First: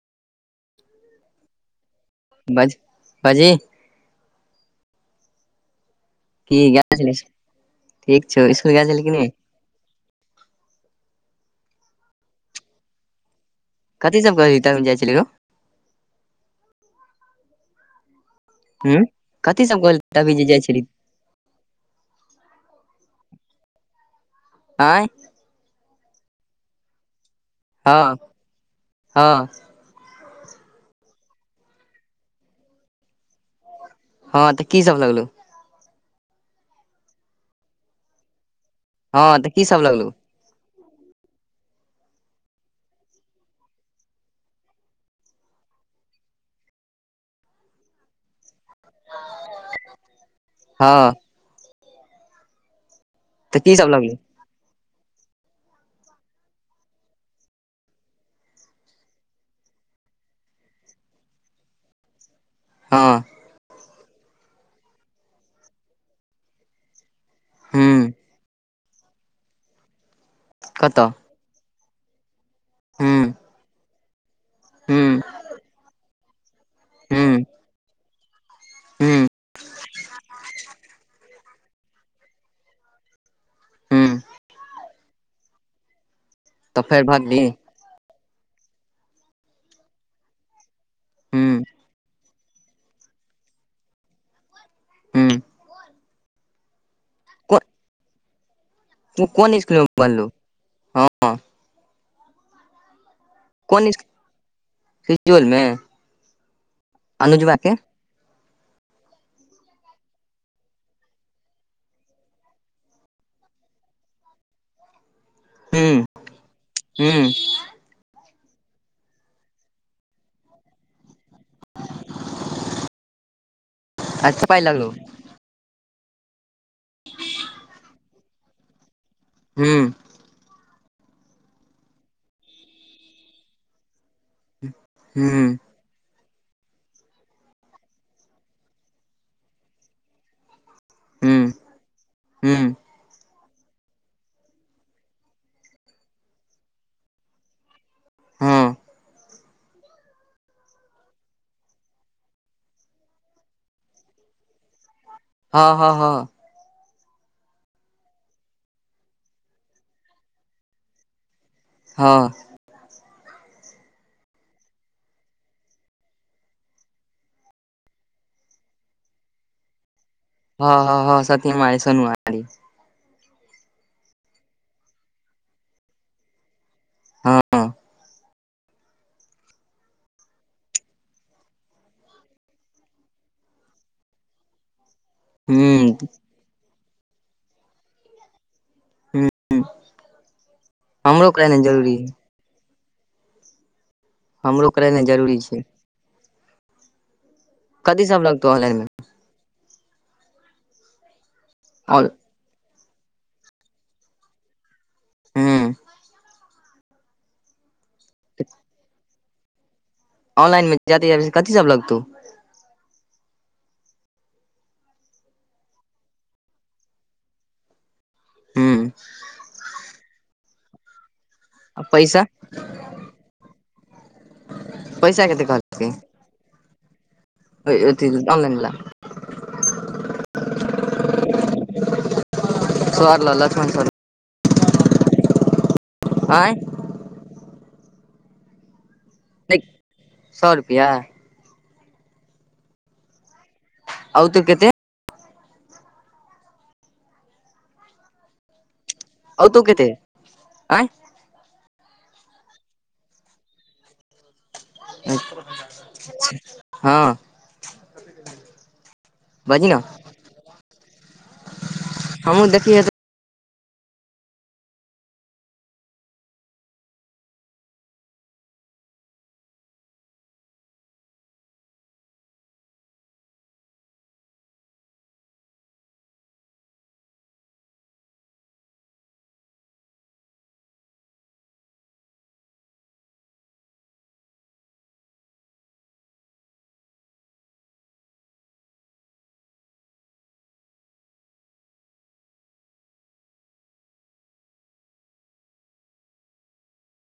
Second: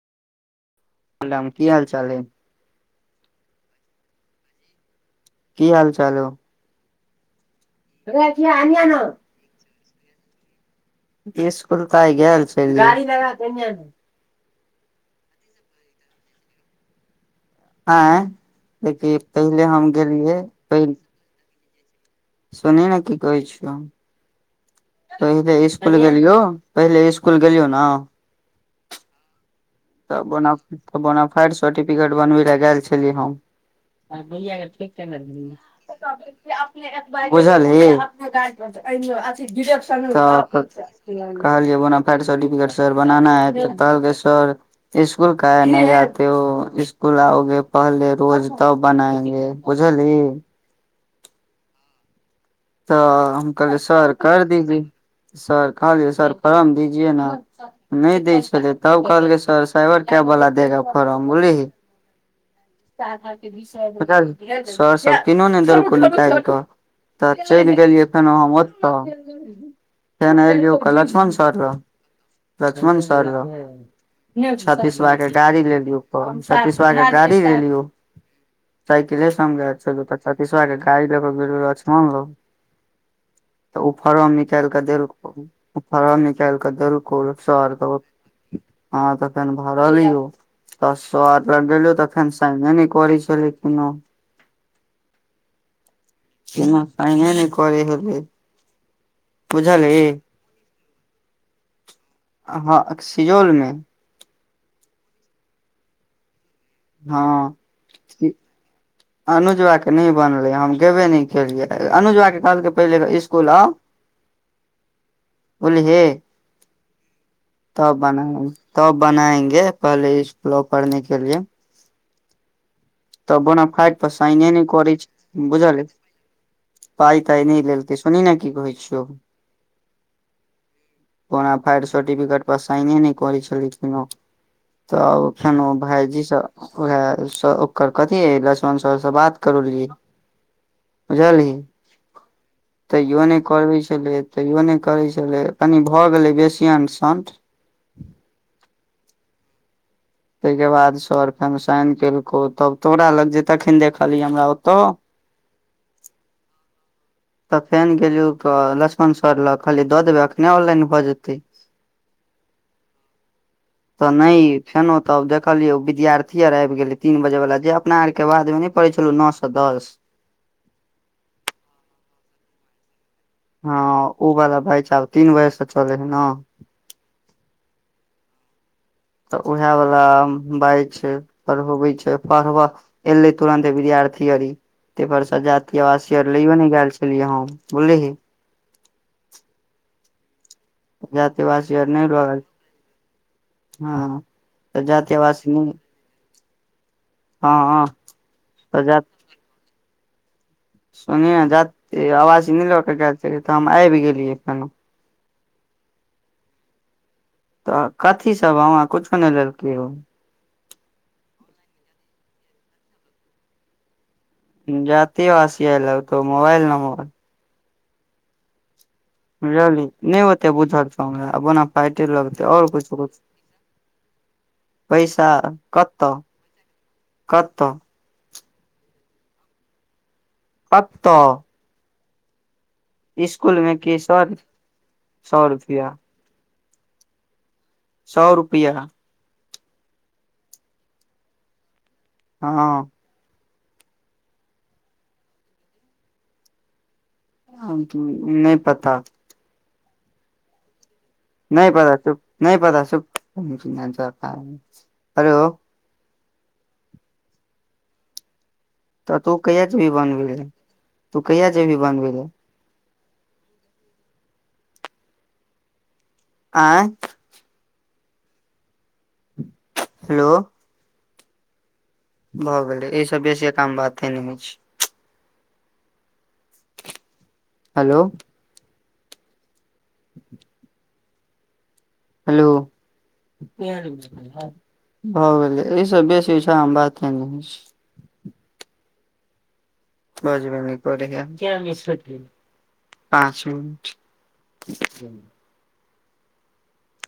प्रणाम की हाल चाल अय बज बाजी की हाल चाल हो की गै ठीक छौ इसकुल गेल छलै क नहि इसकुल त आइ गेल छल गारी लगा दही ने कथि सब कह जाइ छलै गो [unintelligible] आय हूँ देखि पहिले कथी सब हम कहली तभी गेलियै जे जाइ छली पहि सुनही ने की कहै छिय आँय पहिले इसकुल गेलियो पहिले इसकू कूल गेलियौ ने हँ हँ तऽ बौना बोनाफायट सर्टिफिकेट बनबी लए गेल छली हम हँ बुझलदि तऽ की सब लगलौ [unintelligible] हँ अथ तऽ की सब िर्शन लगलौ [unintelligible] कहलै बना फट सर्टिफिकेट सर बनाना है तऽ कहलकै सर स्कूल कहे नहि आते हो स्कूल आओगे पहले रोज तब बनाएंगे गे बुझलही हँ तऽ हम तऽ की कहलिये सब सर लगलौ कर दीजिए सर कह सर फर्म दीजियए ने नहि दै छलै तब कहलकै सर साइबर कैफ़े बाला देगा फोर्म बुझलीही हँ सर सब तीनो ने देलको निकत तऽ चलि गेलियै हूँ फेनो हम ओतऽ फेर एलियै कतऽ Lakshman sir sir Lakshman sir हूँ रह छ्तसवा हूँ के गाड़ी लेलियो ओ छसतिस बा गाड़ी हूँ लेलियो हूँ सइकेले से हम गैल छलियो त छतिसवा के गाडी ल के गलियो लक्ष्मण लंग तऽ ओ हूँ फोम निकालि कऽ देलक फर्म निकाल क ओ तऽ फेर देलकउ भगली सर लंग हँ त फेन भरलियो त सर हूँ लंग गेलियो त एखन साइने नहि करै छलै किनो ह्म किनो साइने नहि करै हेबही तू कोन स्कूल बनलू हँ हँ सियौल मे यौल मे अनुजवा हँ के अनुजवा के नै बनले हम गेबे न केलियै अनुजवा के कहलकै पहिले इस्कुल आउ बो ही हूँ हूँ तब बना तब बनाएंगे पहले इसकुल आओ पढ़ने के लिए त बोनाफाइट पर अच्छा सइने पाइ नै लगलौ करै छै बुझल अइ पाइ ताइ नहि लेलते सुनही ने की कहै छियौ हू बोनाफायट सर्फिकेट पर साइने नहि करै छलै कोनो तऽ हूँ फेन भायजी स वैह सँ ओकर कथी लक्ष्मण सर से बात करलियै हूँ बुझलही हूँ तैयो नहि करै छलै तैयो नहि करै छले कनि भऽ गेलै बेसी अंठ संठ हँ ताहिके बाद सर फेनु साइन केलकौ तब तोरा लग जे तखन देखली हमरा ओतो हँ हँ हँ [inaudible] तऽ फेन‌ गेलियौ तऽ लक्ष्मण सर लग कहलिये दऽ देबै अखने ऑनलाइन भऽ जेतै हँ तऽ नइ फेनो तब देखलियै विद्यार्थी आर आबि गेलै तीन बजे वला जे अपना आर के बादमे नहि पढ़ै छलहु नअ सँ दस हँ हँ हँ सत्यम सोनवा हँ ओ वाला बैचा तीन बजे से चले हइ ने हँ तऽ उएह वाला बाइच छै पढ़बबै छै पढ़ब एलै तुरन्ते विद्यार्थी अरी तैपर सँ जाती हूँ आवासी आर लैयो नहि गेल छलियै हम बुलीही हू जाति अवासी आर नहि लगैल हँ हमरो त करेनाइ जाति जरूरी आवासिय छै हँ हँ कथी सब लगतौ ऑनलाइन त मे जाति सुनिही और जाति आवासि नहि लऽ क गेल छलियै तऽ हम आबि गेलियै कनी हूँ तऽ कथी सब हमरा कुछो नहि लेलकै ओ ऑनलाइन मे जाती अवजिय कथो सब लगतौ जाति आवासिय आय लगतौ मोबाइल नंबर हूँ बुझलही नइ ओते बुझल छौ हमराओन आ फाटे पैसा लगतै और कुछो पैसा कते कहलकै कतऽ कतऽ अथी आनलाइन वला कतअ [inaudible] इसकुल मे की सर सौ रुपआ आँय सौ रुपैआ नइ सौ रुपैआ हाँ आउ तू देते नइ पता आओतो केते आय नहि पता चुप नहि पता चुप [unintelligible] हाँ [unintelligible] तऽ तू कहिया जे भी बानबी ले तू कहिया जे भी बानबे लेल तुहू देखिये त आँय हेलो भऽ गेलै एहि सब बेसी एकरामे बाते नहि होइ छै हेलो [inaudible] हेलो भऽ गेलै अयस बेसी ओहिठाममे बाते ने छै बजबे नै करैके पाँच मिनट